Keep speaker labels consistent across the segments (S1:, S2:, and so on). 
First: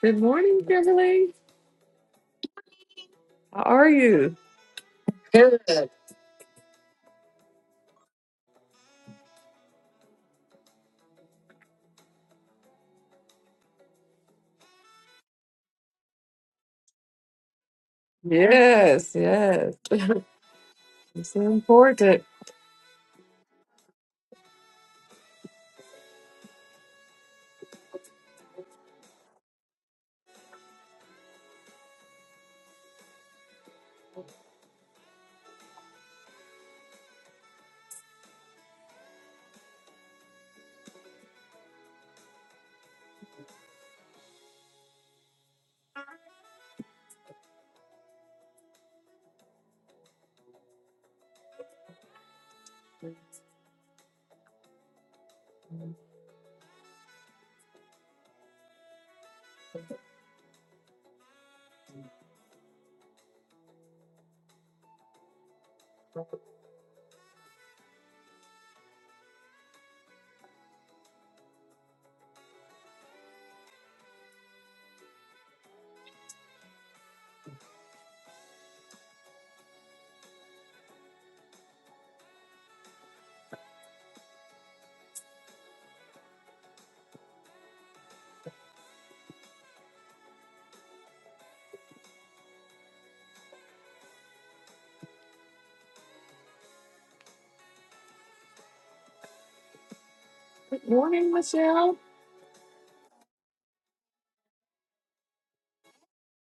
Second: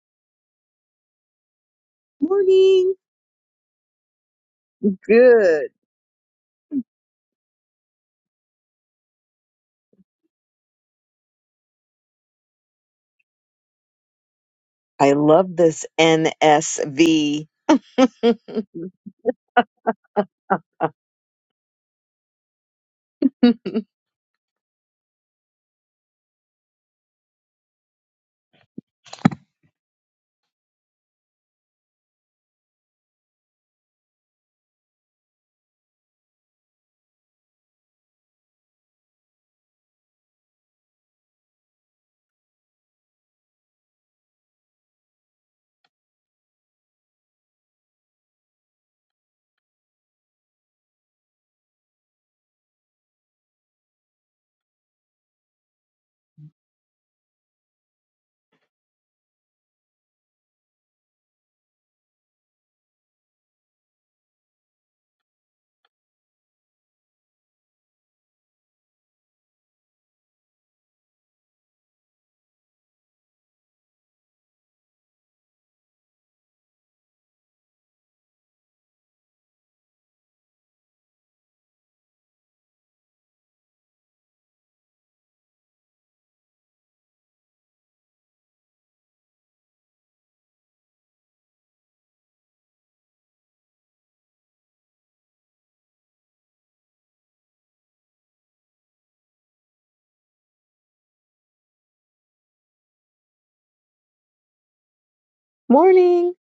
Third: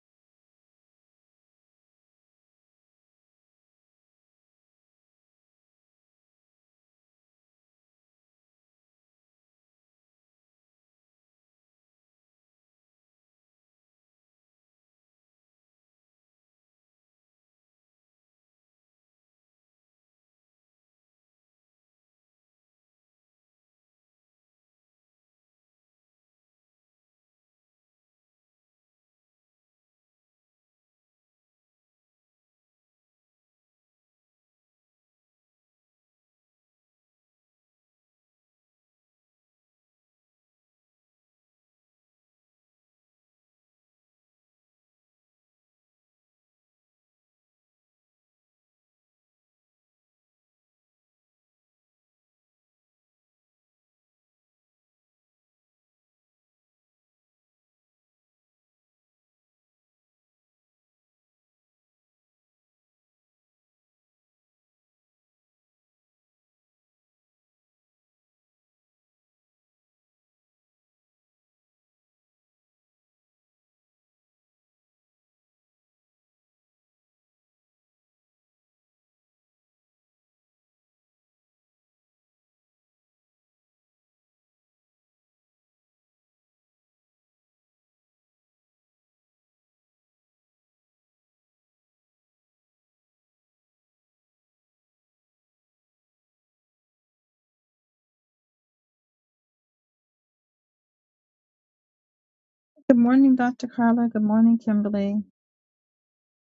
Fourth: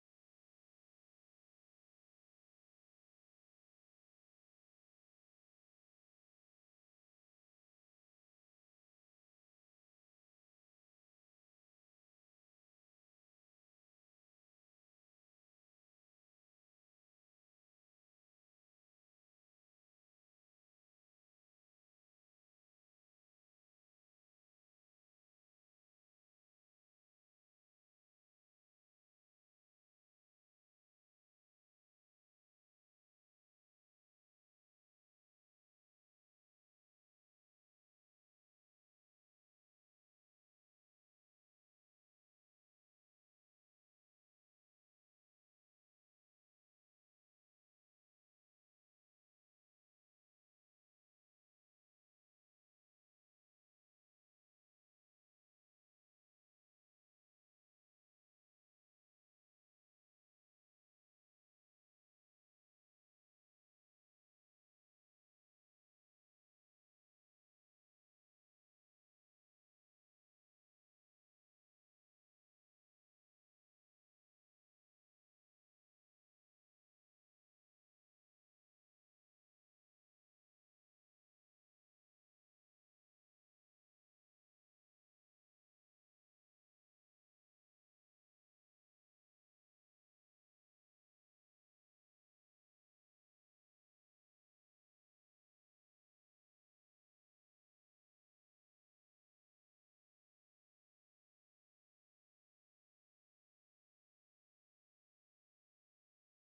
S1: Good morning, Kimberly.
S2: Morning.
S1: How are you? Good.
S2: Good. I love this NSV.
S1: Yes, yes. It's so important. Good morning, Michelle.
S3: Good morning, Dr. Carla. Good morning, Kimberly. Thank
S2: Morning.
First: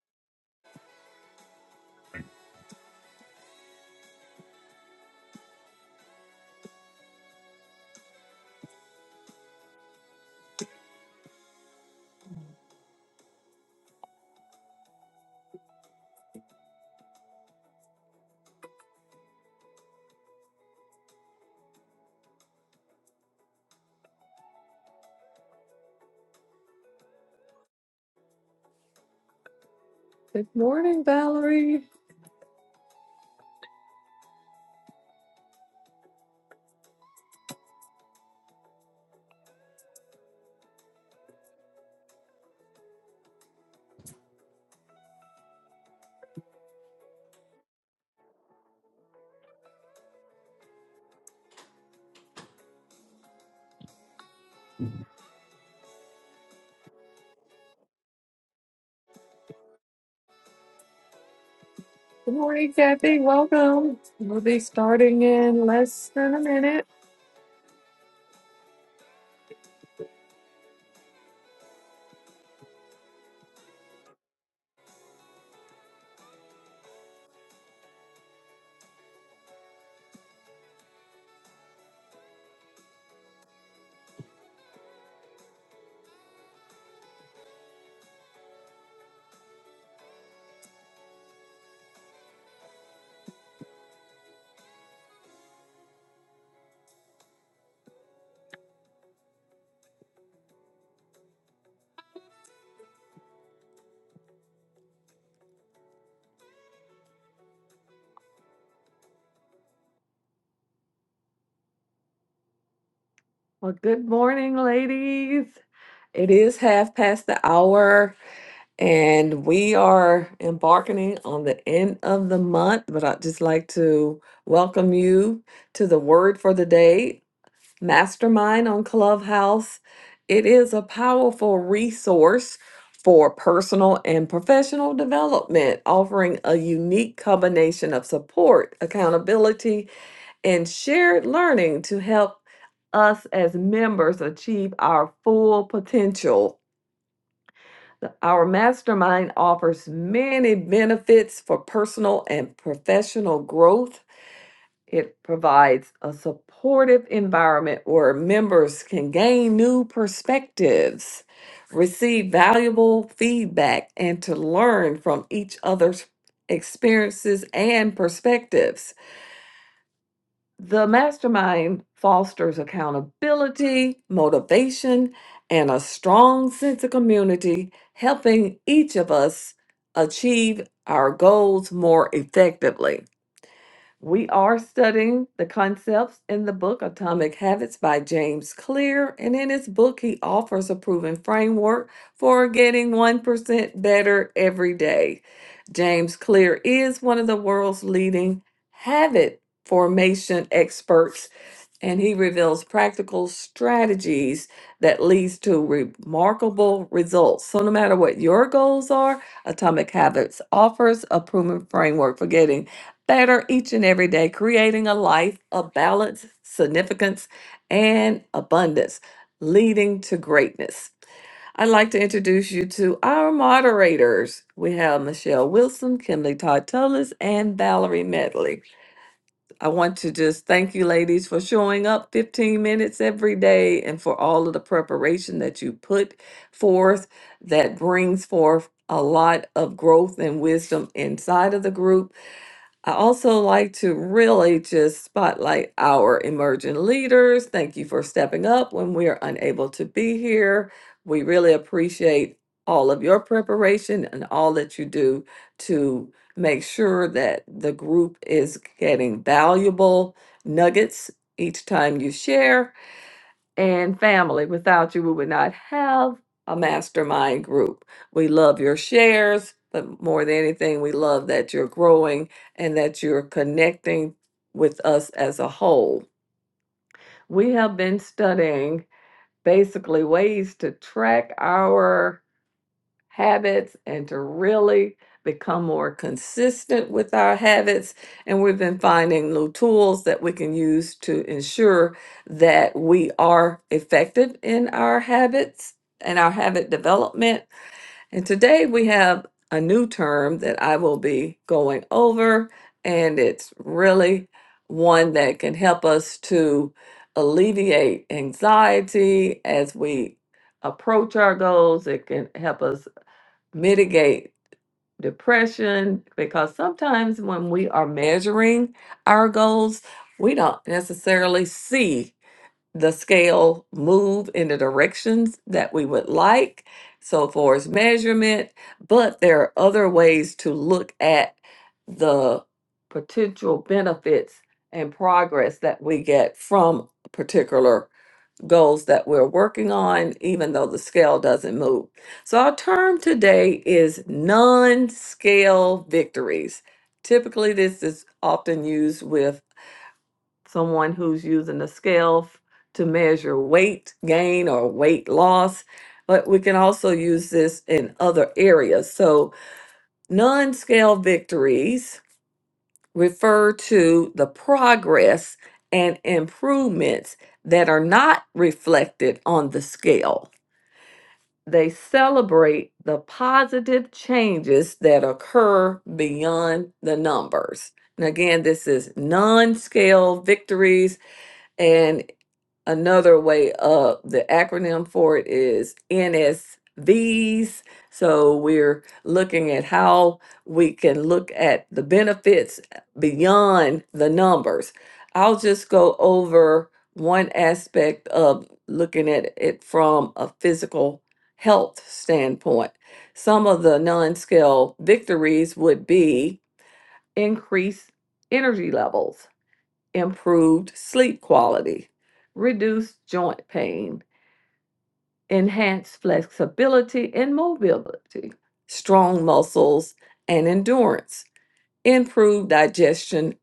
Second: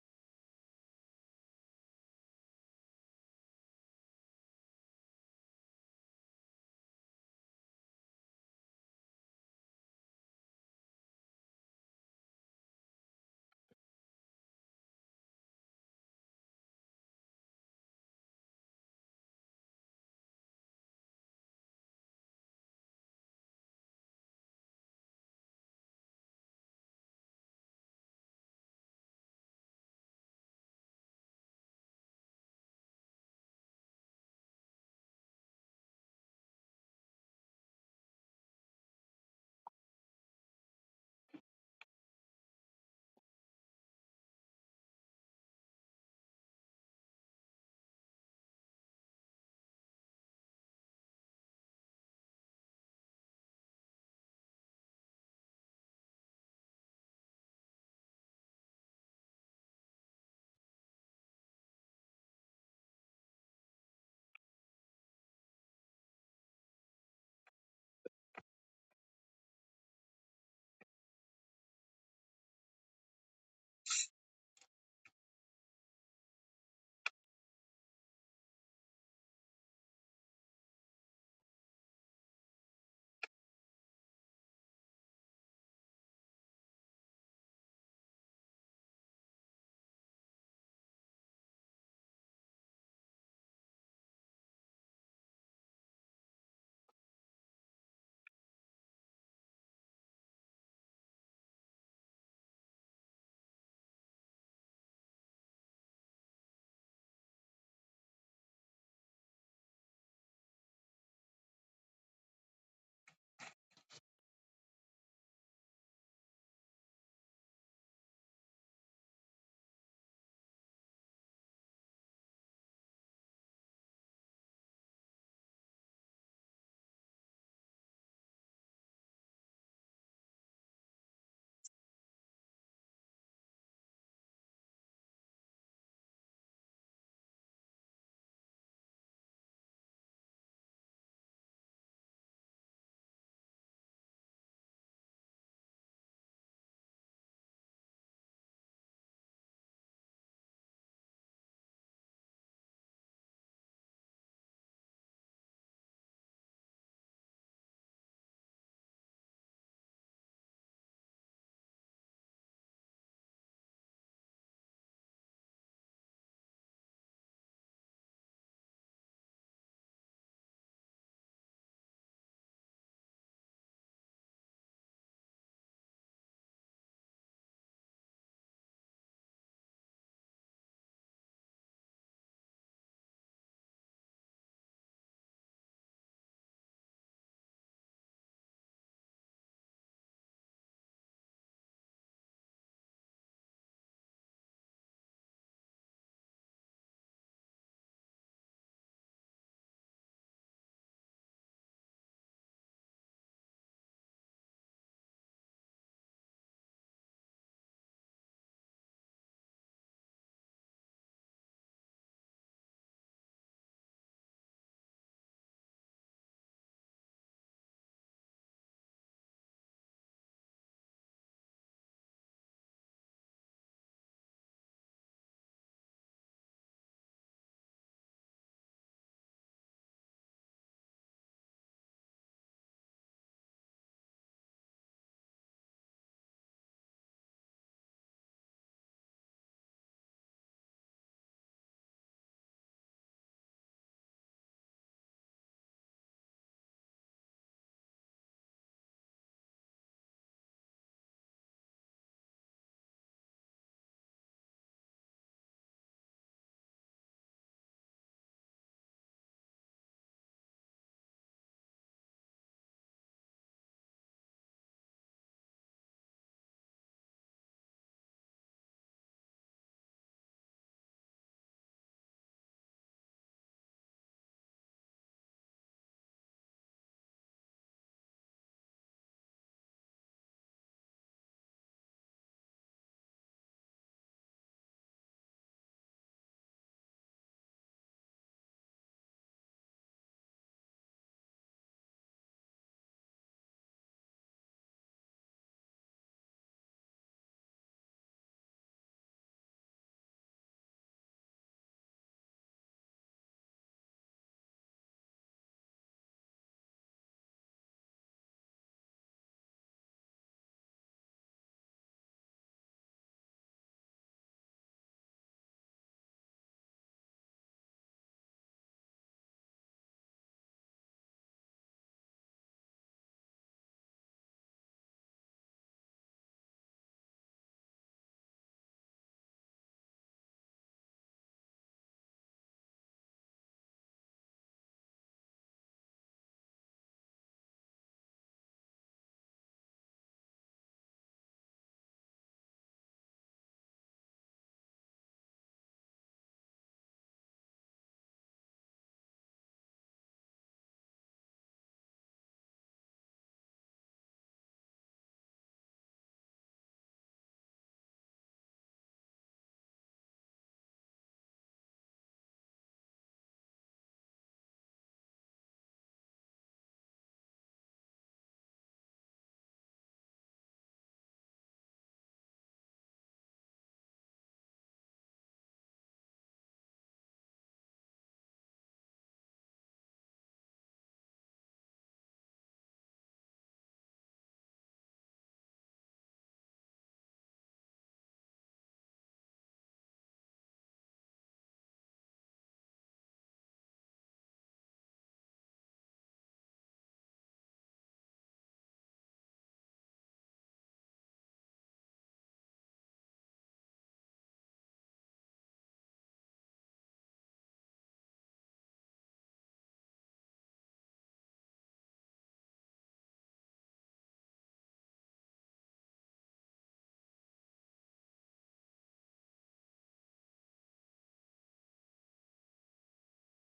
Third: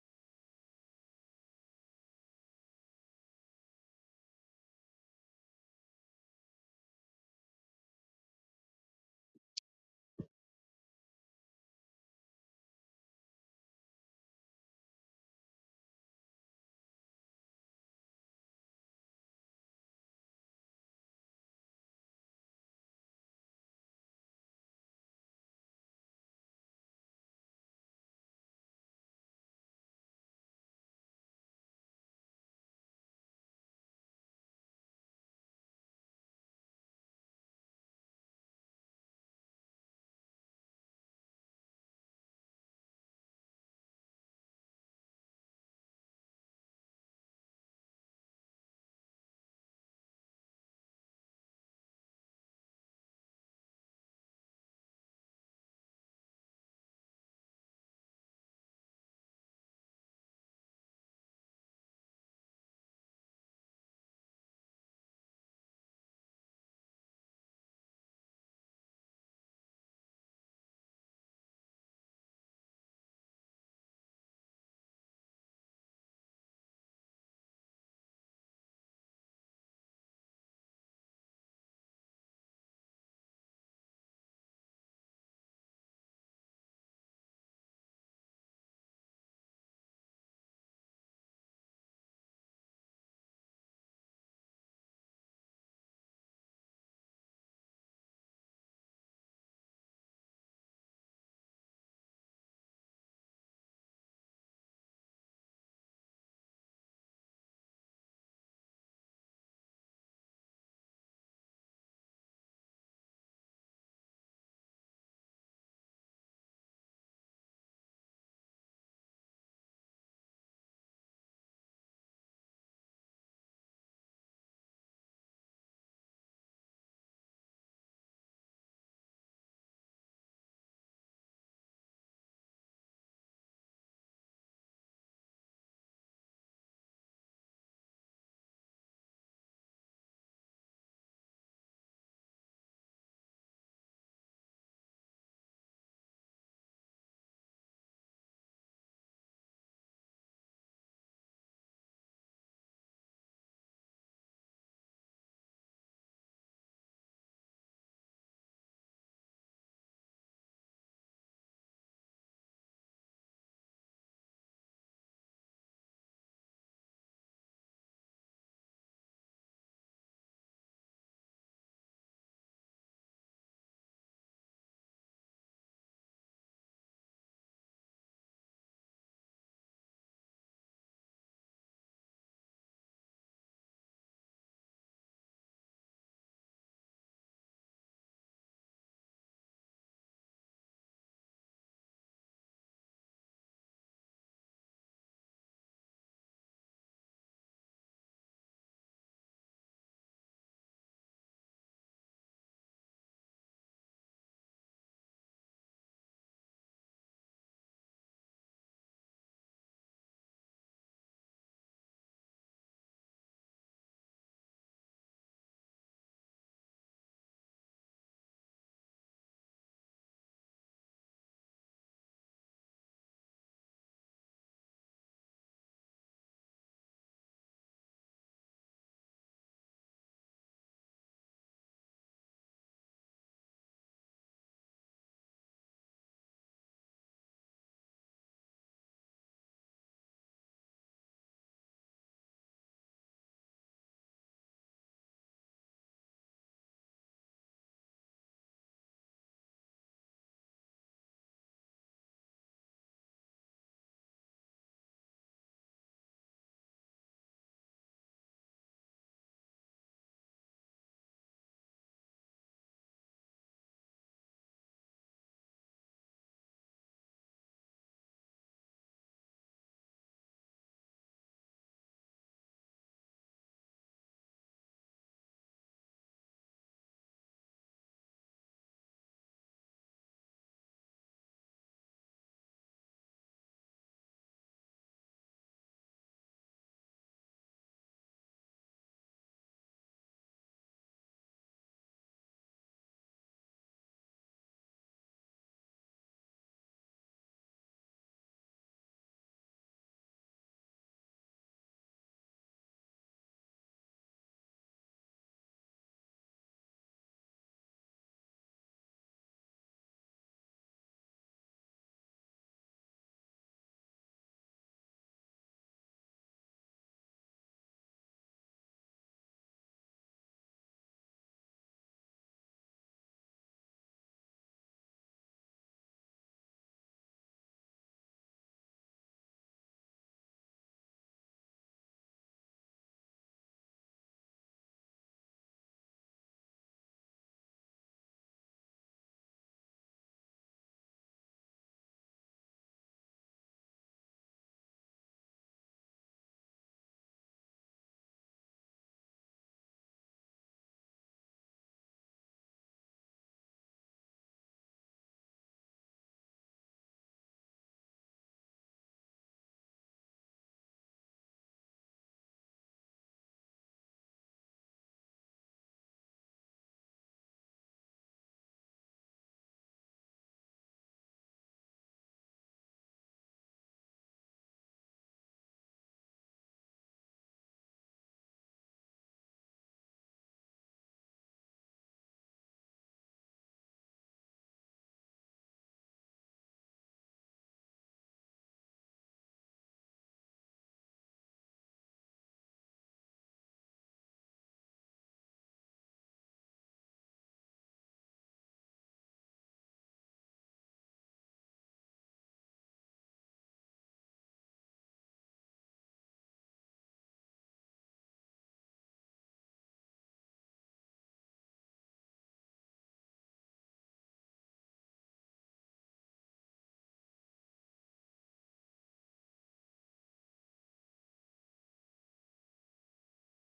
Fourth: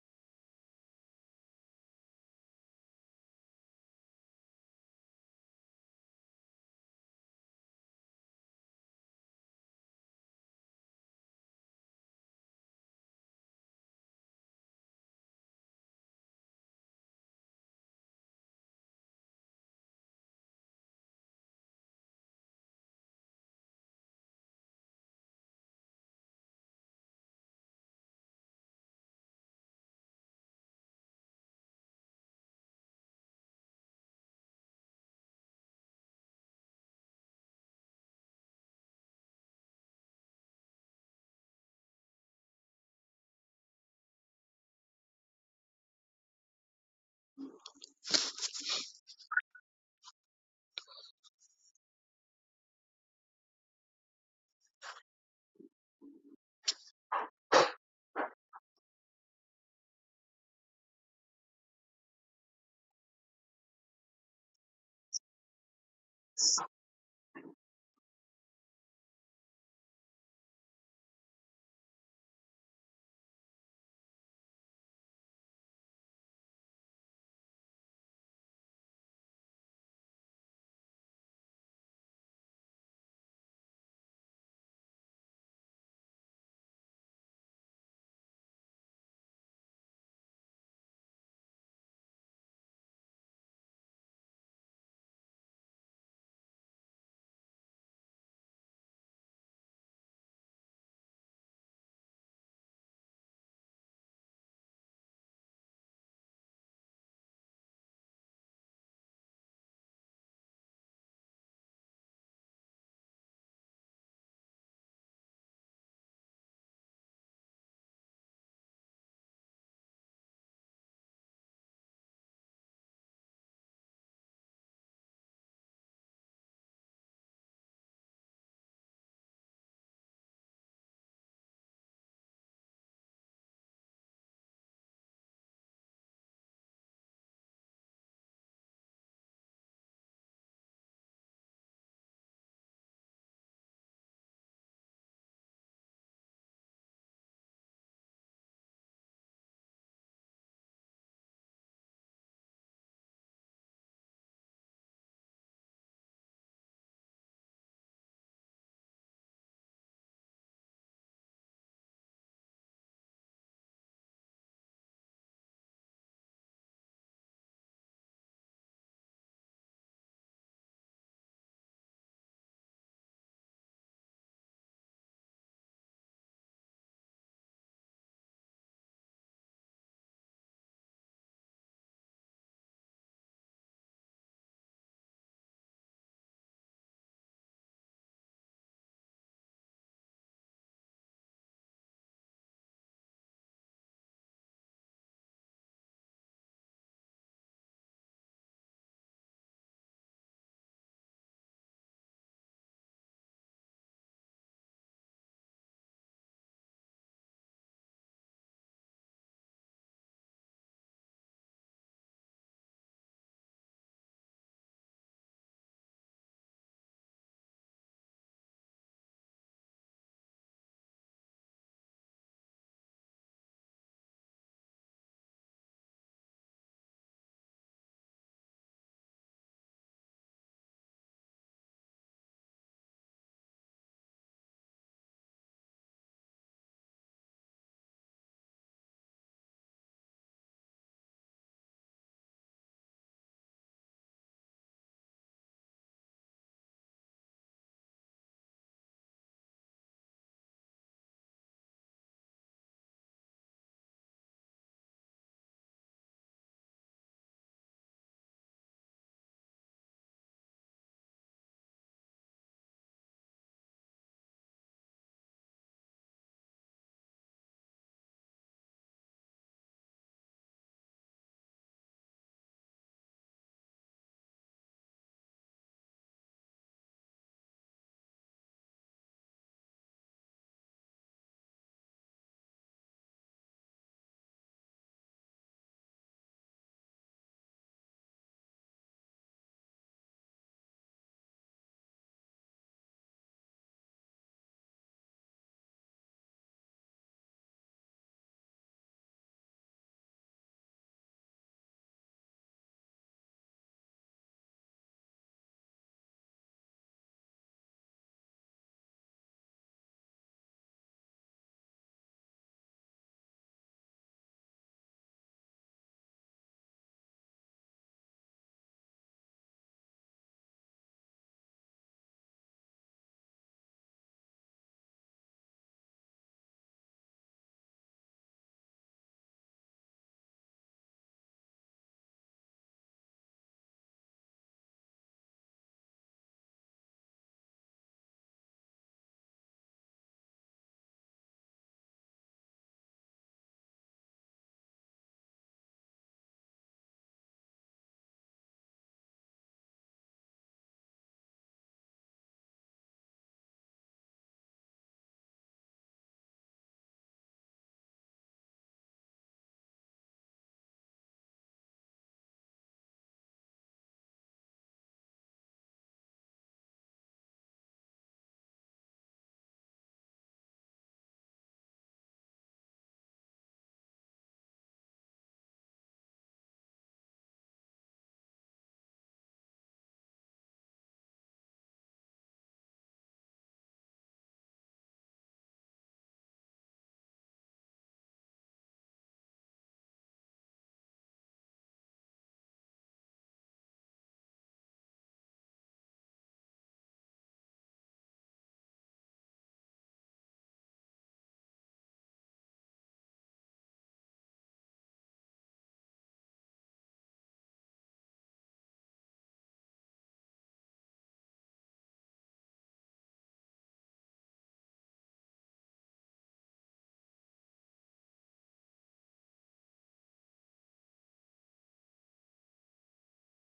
S1: Good morning, Valerie. Good morning, Kathy. Welcome. We'll be starting in less than a minute. Well, good morning, ladies. It is half past the hour, and we are embarking on the end of the month. But I'd just like to welcome you to the word for the day. Mastermind on Clubhouse. It is a powerful resource for personal and professional development, offering a unique combination of support, accountability, and shared learning to help us as members achieve our full potential. The- Our mastermind offers many benefits for personal and professional growth it provides a supportive environment where members can gain new perspectives, receive valuable feedback, and to learn from each other's experiences and perspectives. The mastermind fosters accountability, motivation, and a strong sense of community, helping each of us achieve our goals more effectively. We are studying the concepts in the book Atomic Habits by James Clear. And in his book, he offers a proven framework for getting 1% better every day. James Clear is one of the world's leading habit formation experts and he reveals practical strategies that leads to remarkable results. So no matter what your goals are, Atomic Habits offers a proven framework for getting better each and every day, creating a life of balance, significance, and abundance, leading to greatness. I'd like to introduce you to our moderators. We have Michelle Wilson, Kimberly Todd Tullis, and Valerie Medley. I want to just thank you, ladies, for showing up 15 minutes every day and for all of the preparation that you put forth that brings forth a lot of growth and wisdom inside of the group I also like to really just spotlight our emerging leaders. Thank you for stepping up when we are unable to be here. We really appreciate all of your preparation and all that you do to make sure that the group is getting valuable nuggets each time you share and family. Without you, we would not have a mastermind group. We love your shares, but more than anything, we love that you're growing and that you're connecting with us as a whole. We have been studying basically ways to track our habits and to really become more consistent with our habits. And we've been finding new tools that we can use to ensure that we are effective in our habits and our habit development. And today we have a new term that I will be going over, and it's really one that can help us to alleviate anxiety as we approach our goals. It can help us mitigate depression because sometimes when we are measuring our goals, we don't necessarily see the scale move in the directions that we would like. So, far as measurement, but there are other ways to look at the potential benefits and progress that we get from a particular goals that we're working on, even though the scale doesn't move. So, our term today is non scale victories. Typically, this is often used with someone who's using a scale f- to measure weight gain or weight loss, but we can also use this in other areas. So, non scale victories refer to the progress and improvements that are not reflected on the scale. They celebrate the positive changes that occur beyond the numbers. And again, this is non scale victories and another way up. The acronym for it is NSVs. So we're looking at how we can look at the benefits beyond the numbers. I'll just go over one aspect of looking at it from a physical health standpoint. Some of the non scale victories would be increased energy levels improved sleep quality, reduced joint pain, enhanced flexibility and mobility, strong muscles and endurance, improved digestion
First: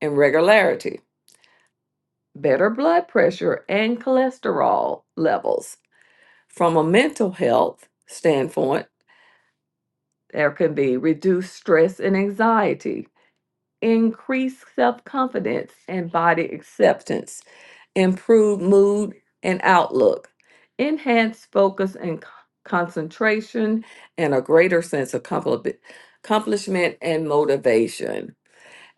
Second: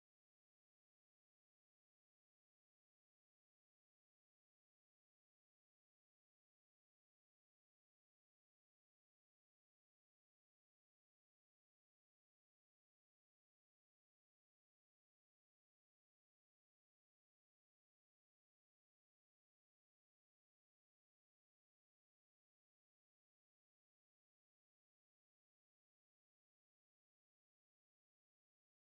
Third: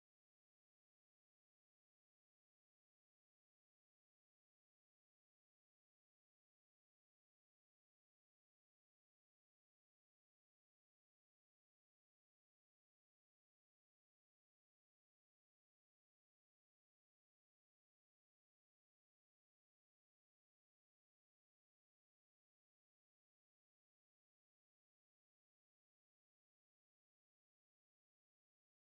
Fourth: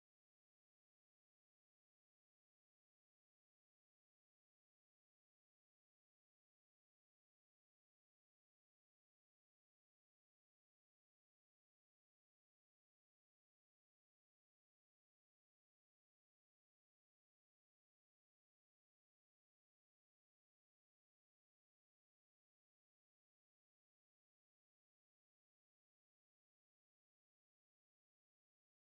S1: and regularity, better blood pressure and cholesterol levels. From a mental health standpoint, there can be reduced stress and anxiety, increased self confidence and body acceptance improve mood and outlook, enhance focus and c- concentration, and a greater sense of compli- accomplishment and motivation.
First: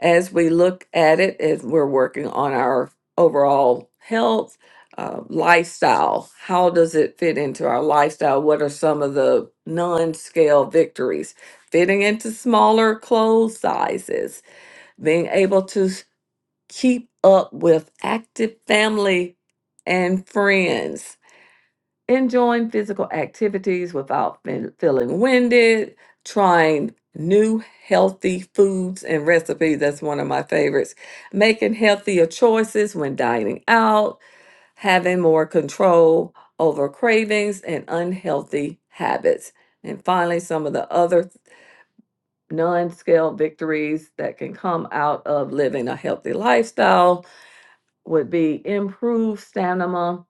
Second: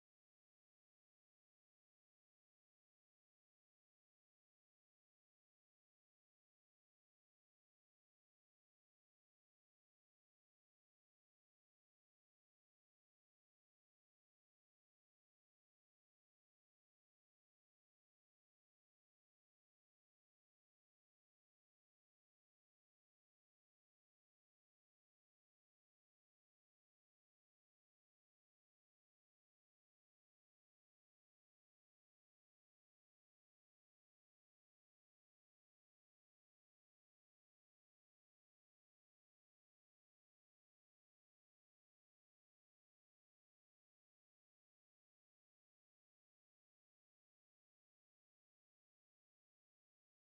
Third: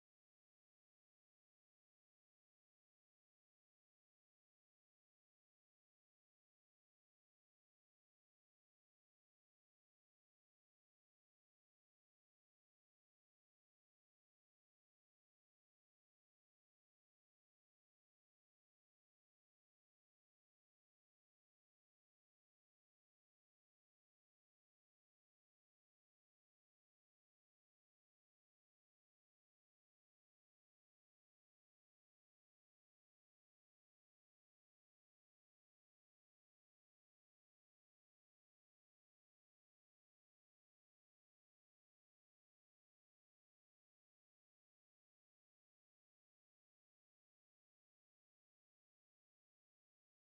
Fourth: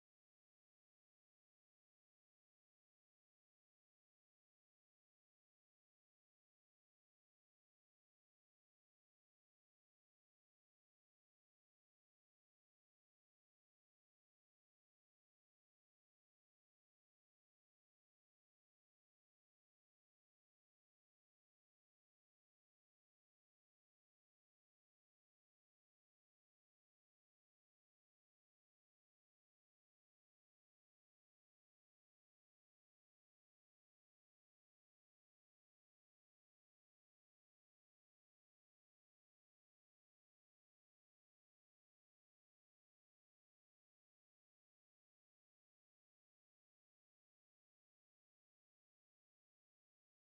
S1: As we look at it, as we're working on our overall health, uh, lifestyle, how does it fit into our lifestyle? What are some of the non scale victories? Fitting into smaller clothes sizes, being able to keep up with active family and friends, enjoying physical activities without fe- feeling winded, trying new healthy foods and recipes. That's one of my favorites. Making healthier choices when dining out, having more control over cravings and unhealthy habits. And finally, some of the other non scale victories that can come out of living a healthy lifestyle would be improve stamina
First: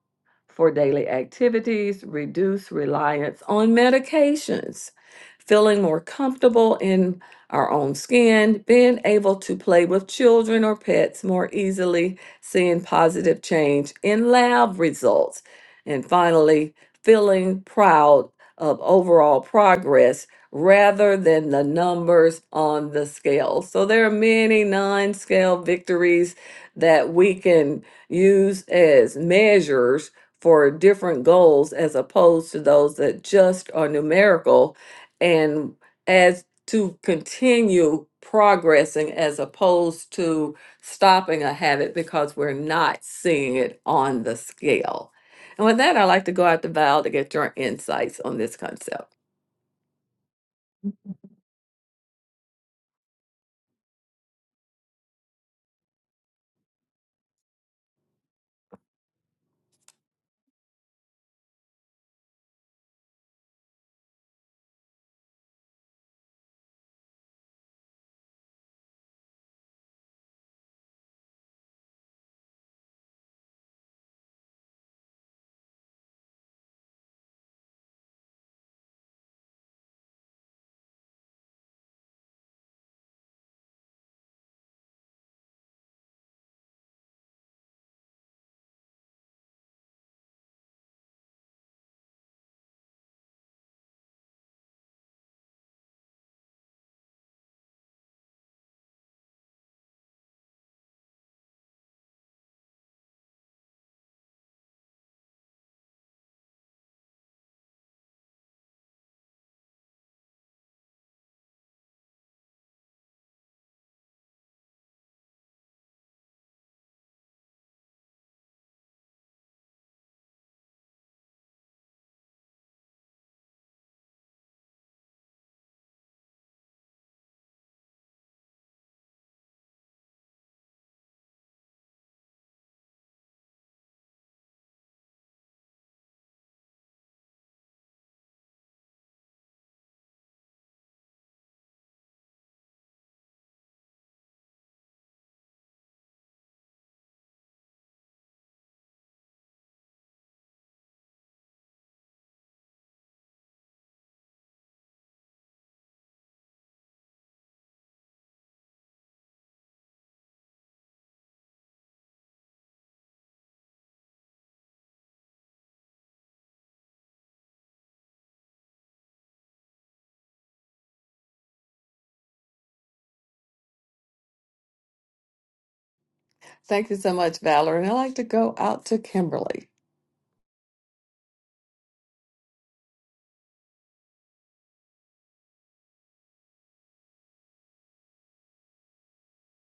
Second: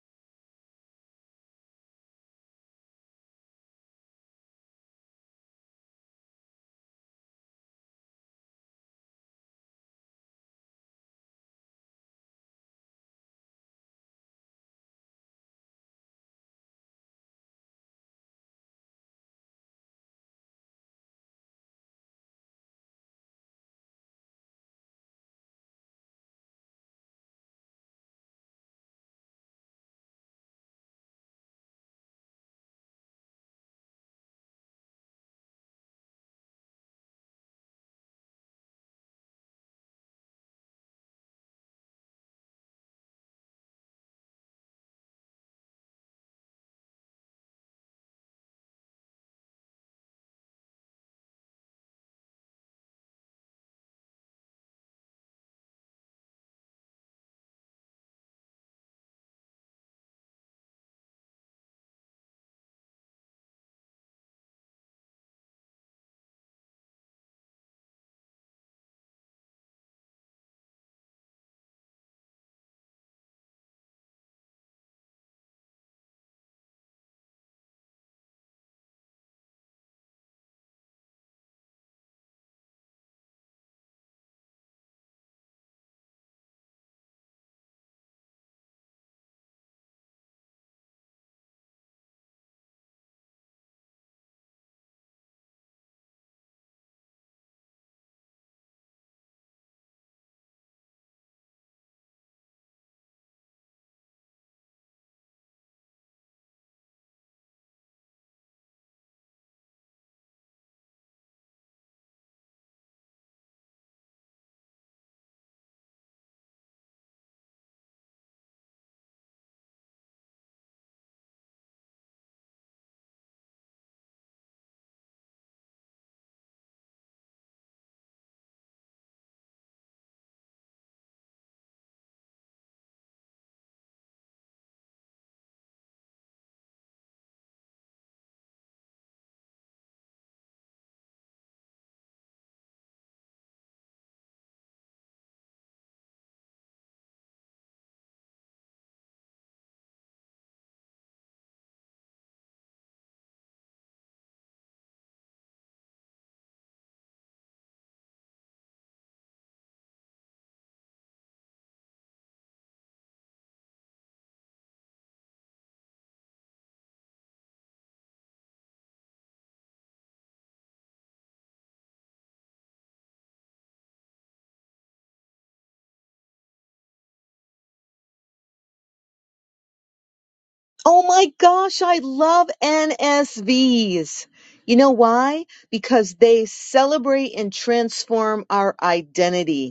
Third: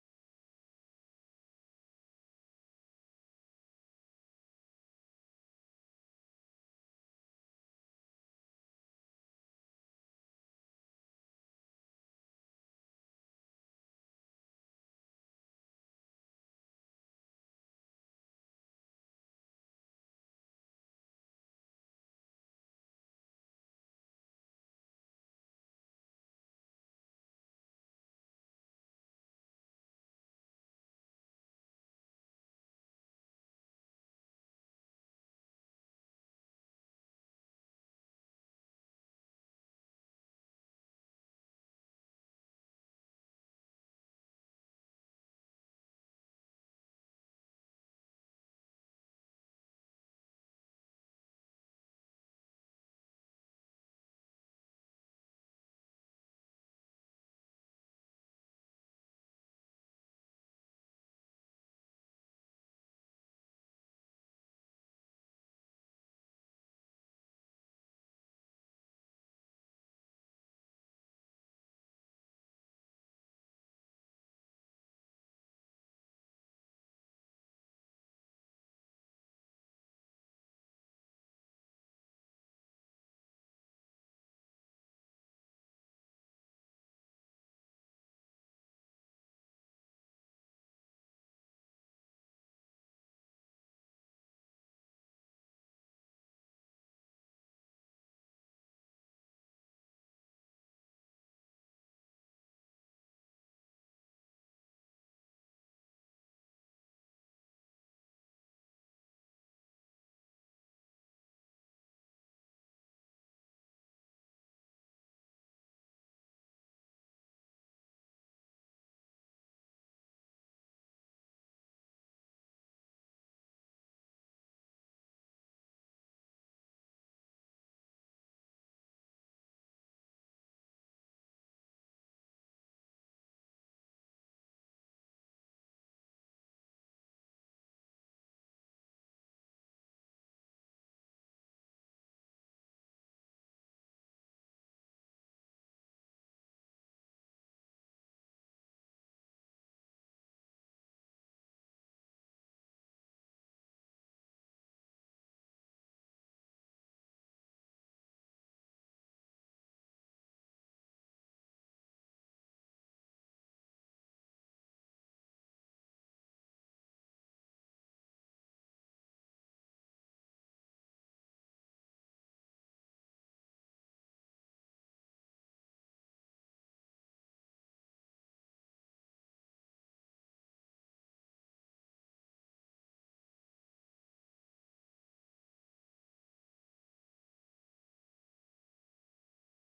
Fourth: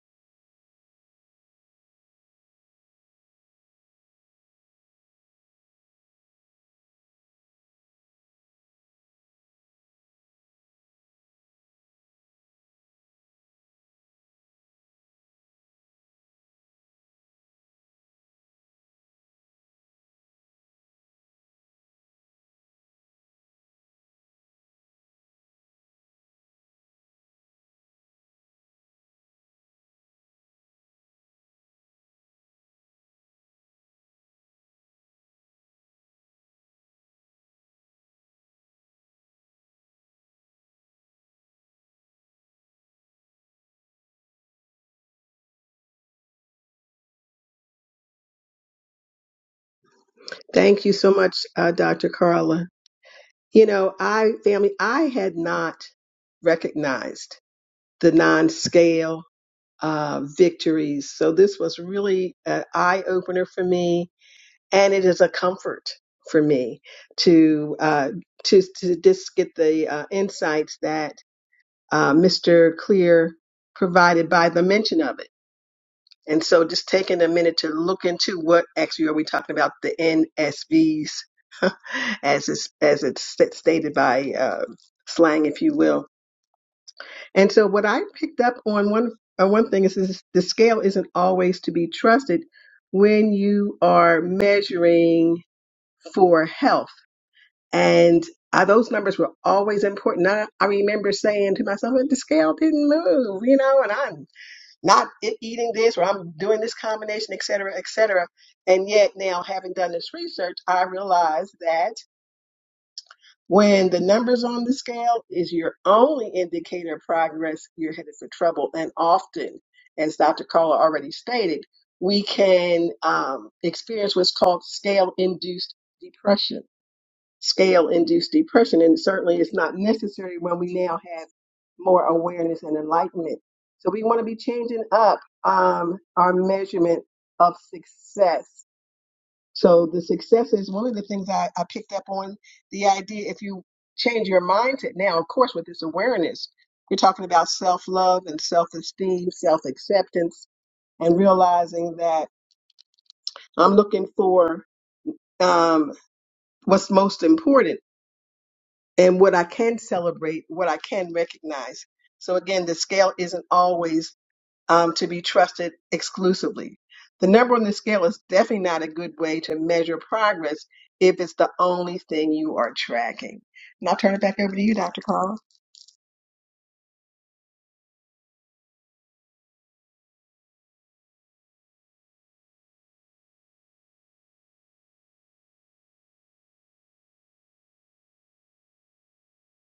S1: for daily activities, reduce reliance on medications, feeling more comfortable in our own skin, being able to play with children or pets more easily, seeing positive change in lab results, and finally, feeling proud of overall progress rather than the numbers on the scale. So there are many non-scale victories that we can use as measures for different goals as opposed to those that just are numerical and as to continue progressing as opposed to stopping a habit because we're not seeing it on the scale. And with that, I'd like to go out to Val to get your insights on this concept.
S4: Thank you so much, uh, Dr. Carla. You know, I, family, I had not recognized the non scale uh, victories. So this was really an eye opener for me. And it is a comfort for me to, uh, to, to just get the uh, insights that uh, Mr. Clear provided by the mention of it. And so just taking a minute to look into what actually are we talking about the NSVs as it's, as it's st- stated by uh, slang, if you will. And so what I picked up on one uh, one thing is, is the scale isn't always to be trusted when you are measuring for health. And uh, those numbers were always important. I, I remember saying to myself, well, the scale didn't move, you know, and I'm not e- eating this or I'm doing this combination, et cetera, et cetera. And yet now having done this research, I realize that when the numbers on the scale is your only indicator of progress, you're headed for trouble. And often, as Dr. Carla already stated, we can um, experience what's called scale induced depression scale induced depression. And certainly it's not necessary when we now have more awareness and enlightenment. So we want to be changing up um, our measurement of success. So the success is one of the things I, I picked up on the idea if you change your mindset now, of course, with this awareness, you're talking about self love and self esteem, self acceptance, and realizing that I'm looking for um, what's most important and what I can celebrate, what I can recognize. So again, the scale isn't always um, to be trusted exclusively. The number on the scale is definitely not a good way to measure progress if it's the only thing you are tracking. And I'll turn it back over to you, Dr. Carl.
S1: Thank you so much, Valerie. And I'd like to go out to Kimberly.
S2: Oh my gosh, I love NSVs. You know why? Because they celebrate and transform our identity.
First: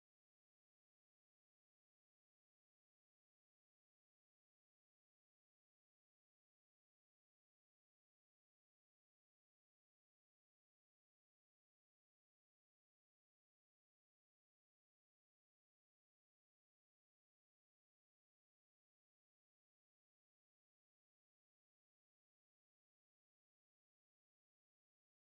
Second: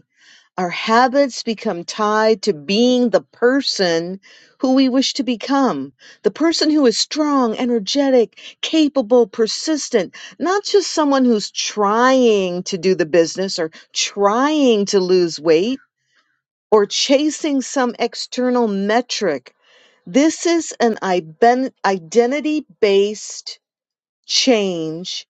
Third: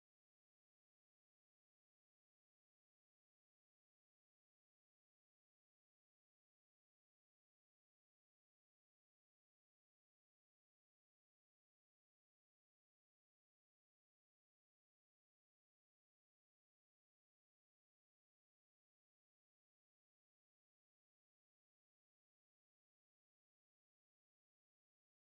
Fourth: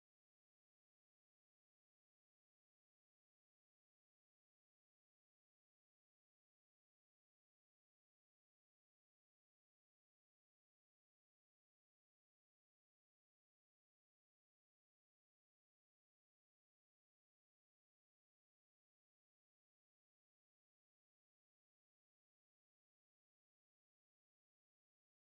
S2: Our habits become tied to being the person who we wish to become, the person who is strong, energetic, capable, persistent, not just someone who's trying to do the business or trying to lose weight or chasing some external metric. This is an identity based change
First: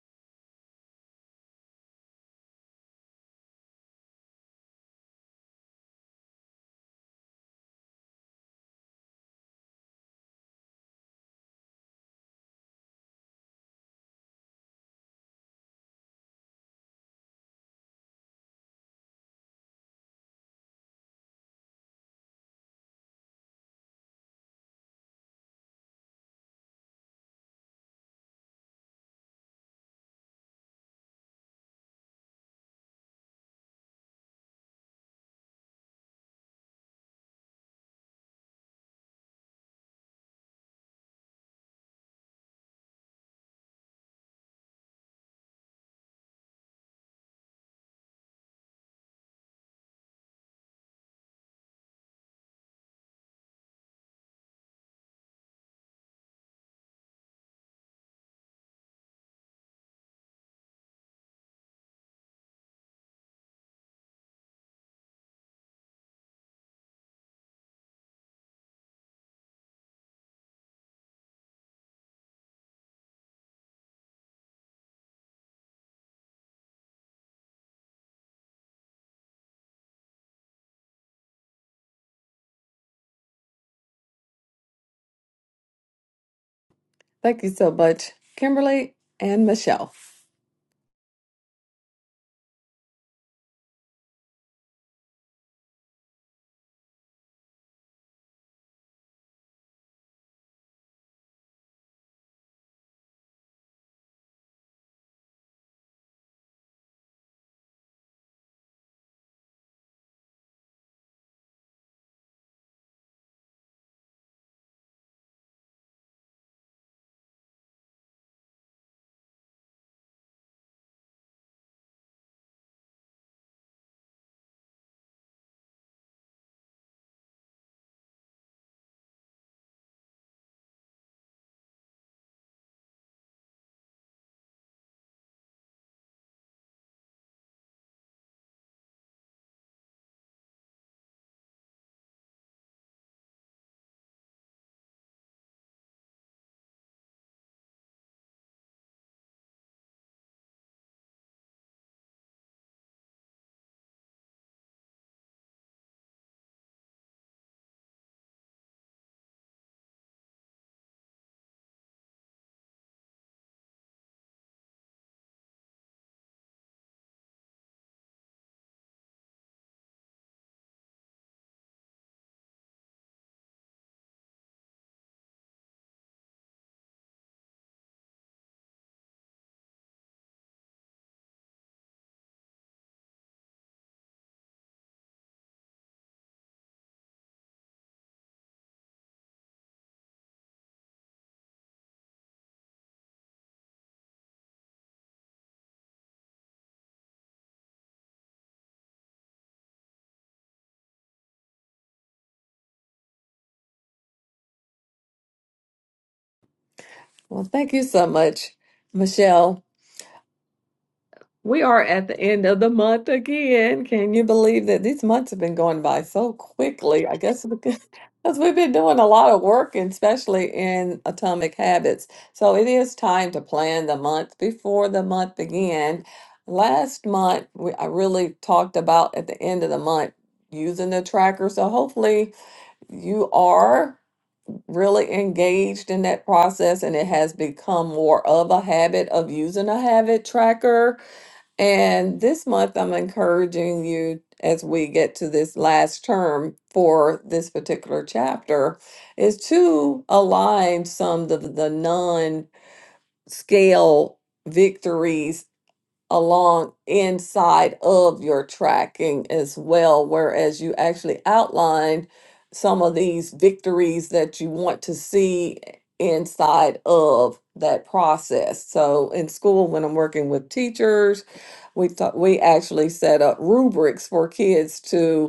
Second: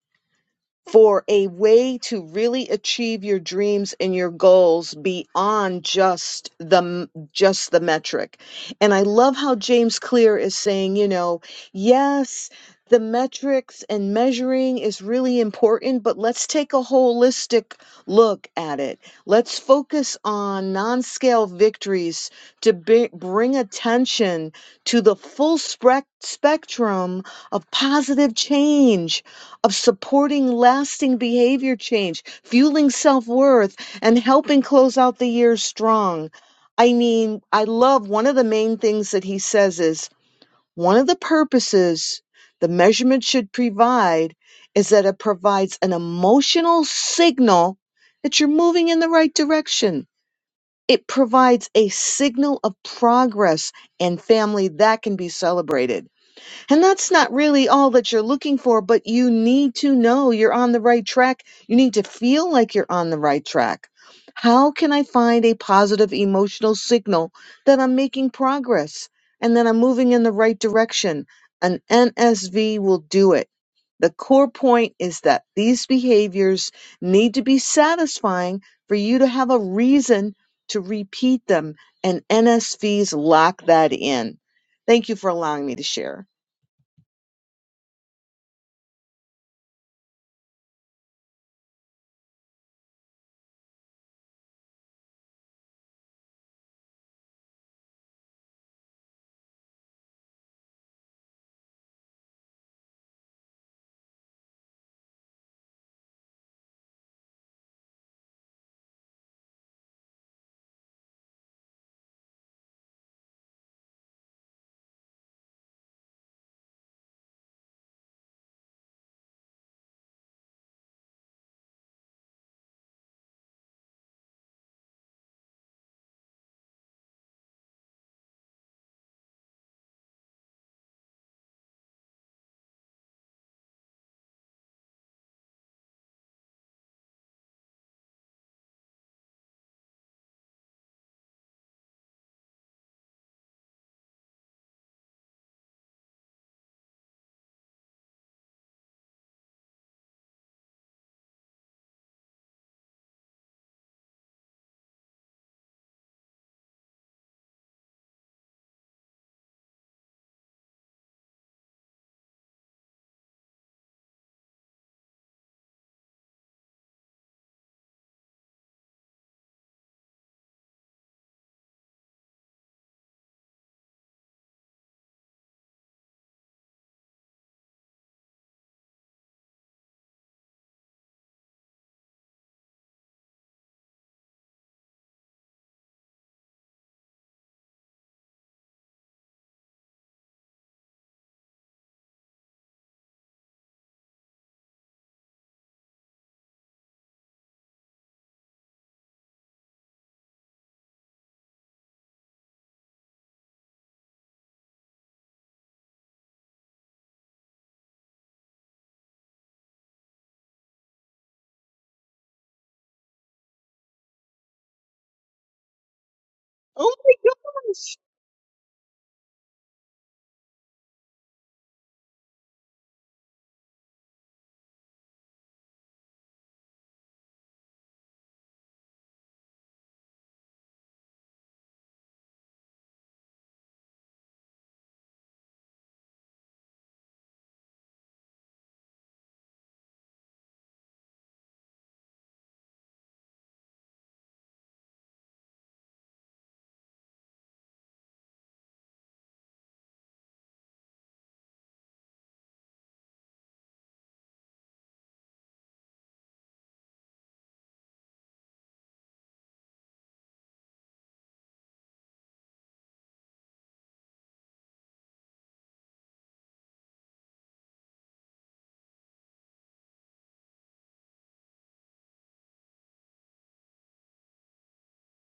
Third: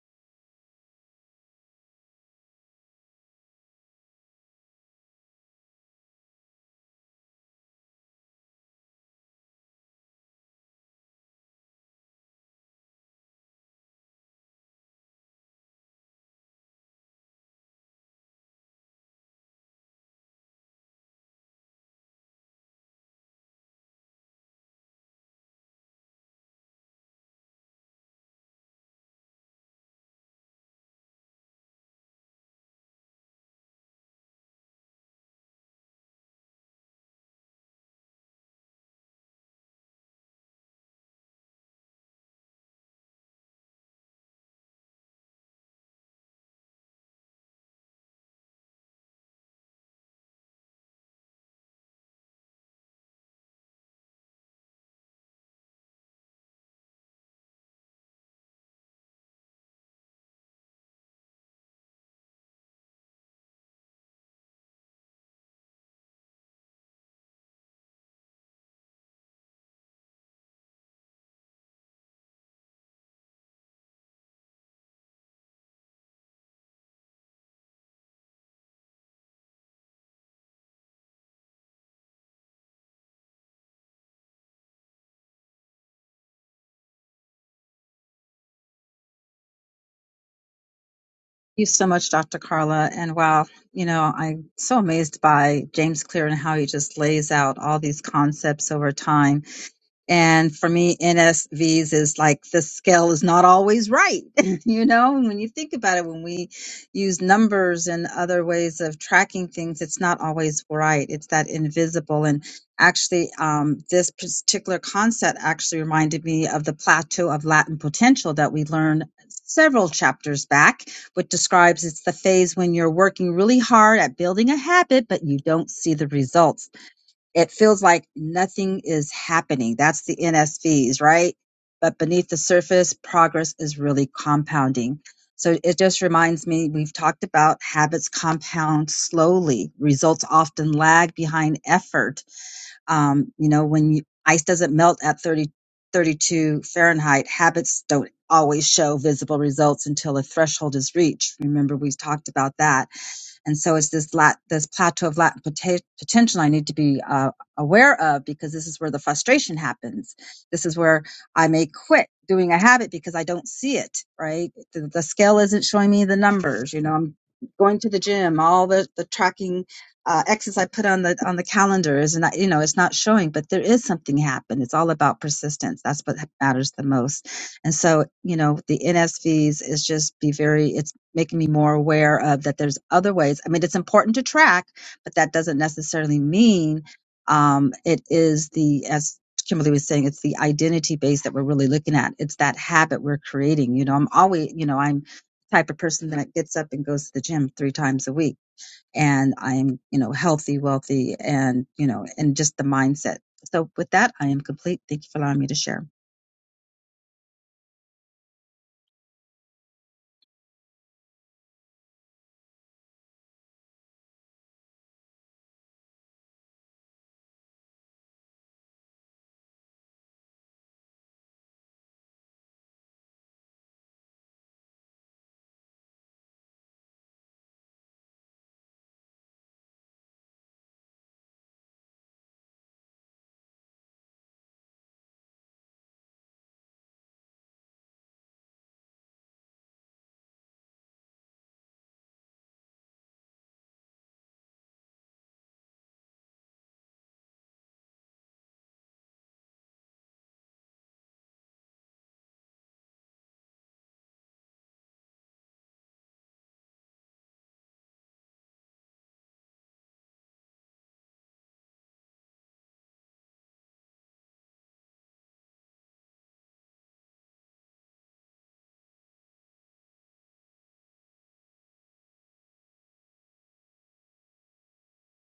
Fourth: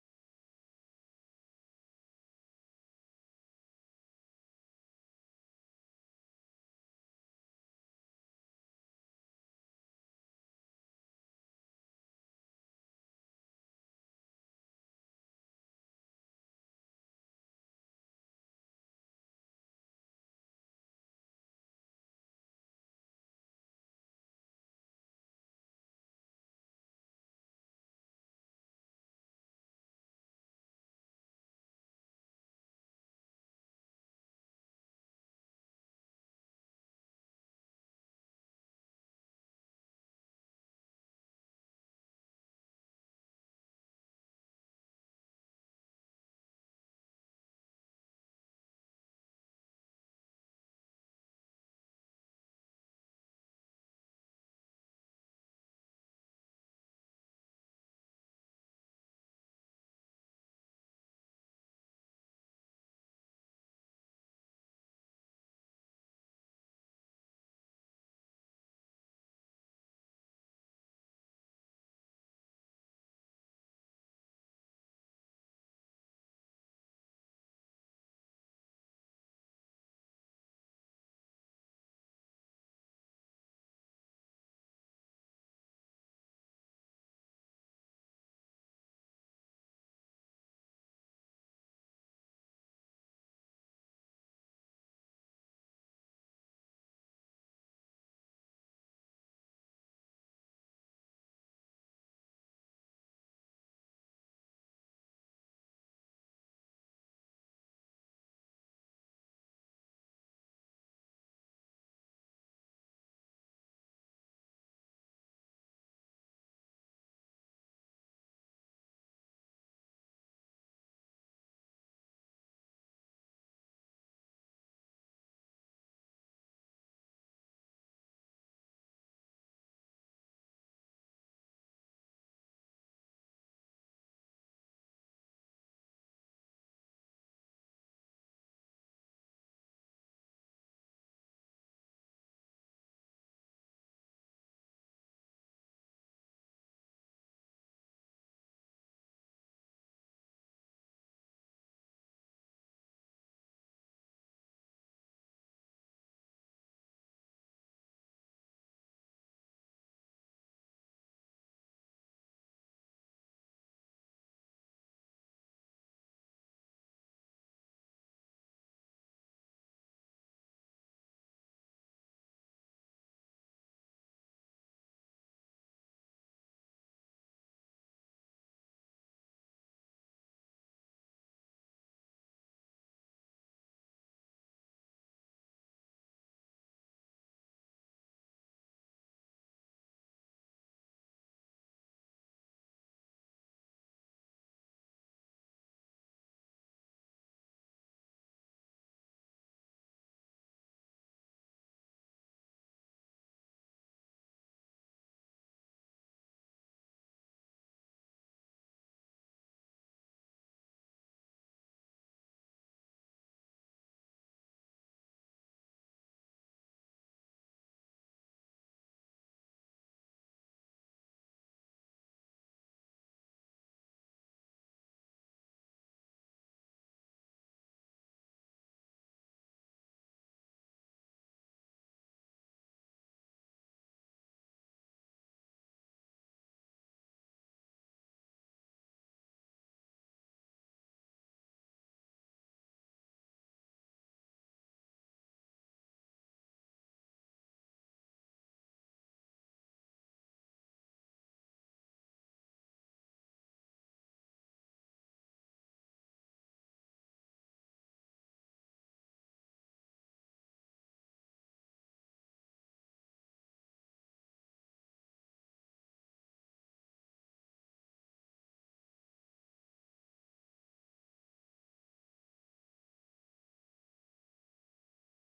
S2: for a way to really achieve your dreams and your goals beyond just the just the metric and i love how james clear is saying you know yes the metrics and measuring is really important but let's take a holistic look at it let's focus on non-scale victories to be, bring attention to the full spec- spectrum of positive change of supporting lasting behavior change, fueling self worth, and helping close out the year strong. I mean, I love one of the main things that he says is one of the purposes the measurement should provide is that it provides an emotional signal that you're moving in the right direction. It provides a signal of progress and family that can be celebrated and that's not really all that you're looking for, but you need to know you're on the right track. You need to feel like you're on the right track. How can I find a positive emotional signal that I'm making progress and that I'm moving in the right direction? An NSV will do it. The core point is that these behaviors need to be satisfying for you to have a reason to repeat them, and NSVs lock that in. Thank you for allowing me to share.
S1: Thank you so much, Kimberly and Michelle.
S3: you so much, Dr. Carla. And wow, you know, I'm so amazed by James Clear and how he just lays out all these concepts over time. And for me, NSVs is like the scale is not always right. you know, and when you think about it, when we use numbers and other ways of tracking things, it's not always right. It's that invisible. And actually, um, this particular concept actually reminded me of the plateau of latent potential that we learned several chapters back, which describes it's the phase when you're working really hard at building a habit, but you don't see the results it feels like nothing is happening. That's the NSVs, right? But beneath the surface, progress is really compounding. So it just reminds me we've talked about habits compound slowly. Results often lag behind effort. Um, you know, when you, ice doesn't melt at 30, 32 Fahrenheit, habits don't always show visible results until a threshold is reached. Remember, we have talked about that and so it's this lat, this plateau of latent poten- potential I need to be uh, aware of because this is where the frustration happens. This is where I may quit doing a habit because I don't see it, right? The, the scale isn't showing me the numbers. You know, I'm going to the gym, all the, the tracking uh, X's I put on the, on the calendar is not, you know, it's not showing, but there is something happen. It's all about persistence. That's what matters the most. And so, you know, the NSVs is just be very, it's making me more aware of that there's other ways. I mean, it's important to track, but that doesn't necessarily mean um, it is the, as Kimberly was saying, it's the identity base that we're really looking at. It's that habit we're creating. You know, I'm always, you know, I'm the type of person that gets up and goes to the gym three times a week and I'm, you know, healthy, wealthy, and, you know, and just the mindset. So with that, I am complete. Thank you for allowing me to share.
S1: Well, thank you so much, Michelle. We are at the end of the month again. Can you believe that these months have been going by so
S2: Oh
S1: quickly?
S2: my
S1: I guess because
S2: gosh.
S1: 'cause we've been doing a lot of work, and especially in Atomic Habits. So it is time to plan the month before the month began. Last month, we, I really talked about at the end of the month using the tracker. So hopefully you are really engaged in that process and it has become more of a habit of using a habit tracker and this month, I'm encouraging you as we get to this last term for this particular chapter is to align some of the non scale victories along inside of your tracking as well, whereas you actually outlined some of these victories that you want to see inside of that process. So in school, when I'm working with teachers, we thought we actually set up rubrics for kids to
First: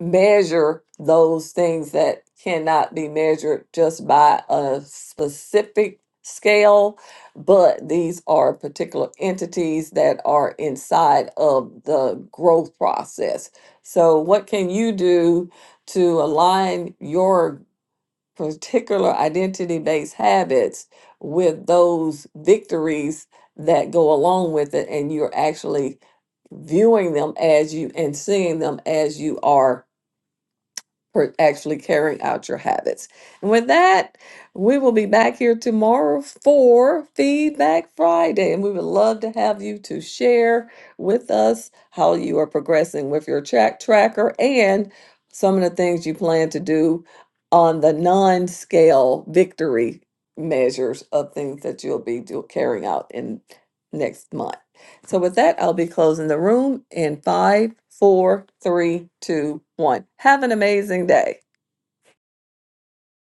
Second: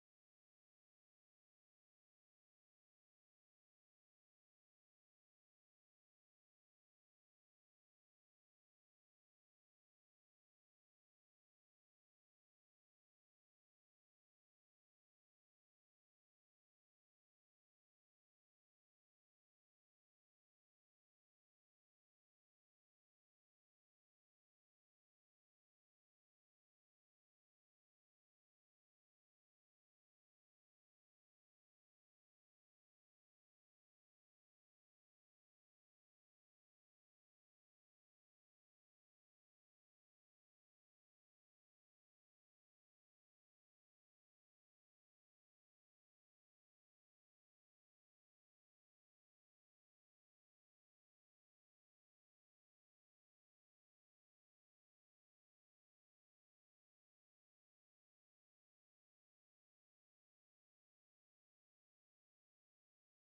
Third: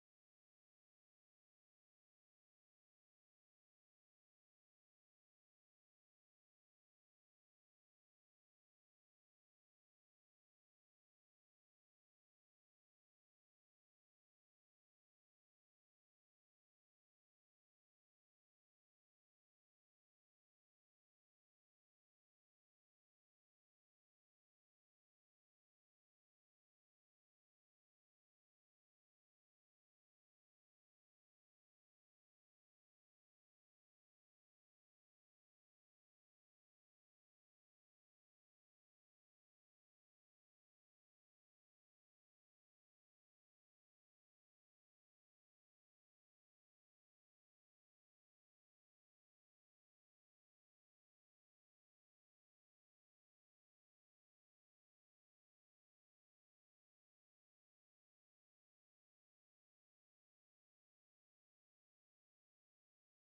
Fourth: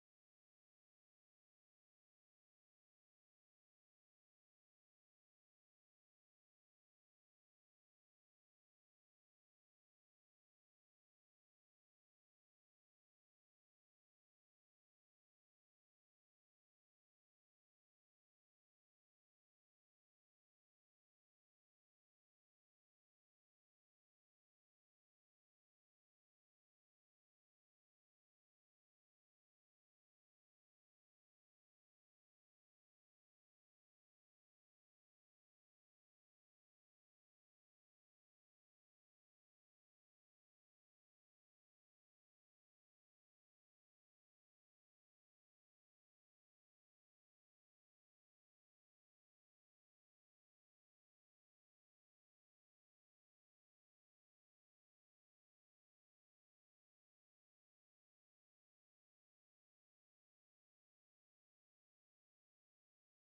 S1: measure those things that cannot be measured just by a specific scale, but these are particular entities that are inside of the growth process. So, what can you do to align your particular identity based habits with those victories that go along with it? And you're actually viewing them as you and seeing them as you are for actually carrying out your habits. And with that, we will be back here tomorrow for Feedback Friday. And we would love to have you to share with us how you are progressing with your track tracker and some of the things you plan to do on the non scale victory measures of things that you'll be do- carrying out in next month. So with that, I'll be closing the room in five, four, three, two, one. Have an amazing day.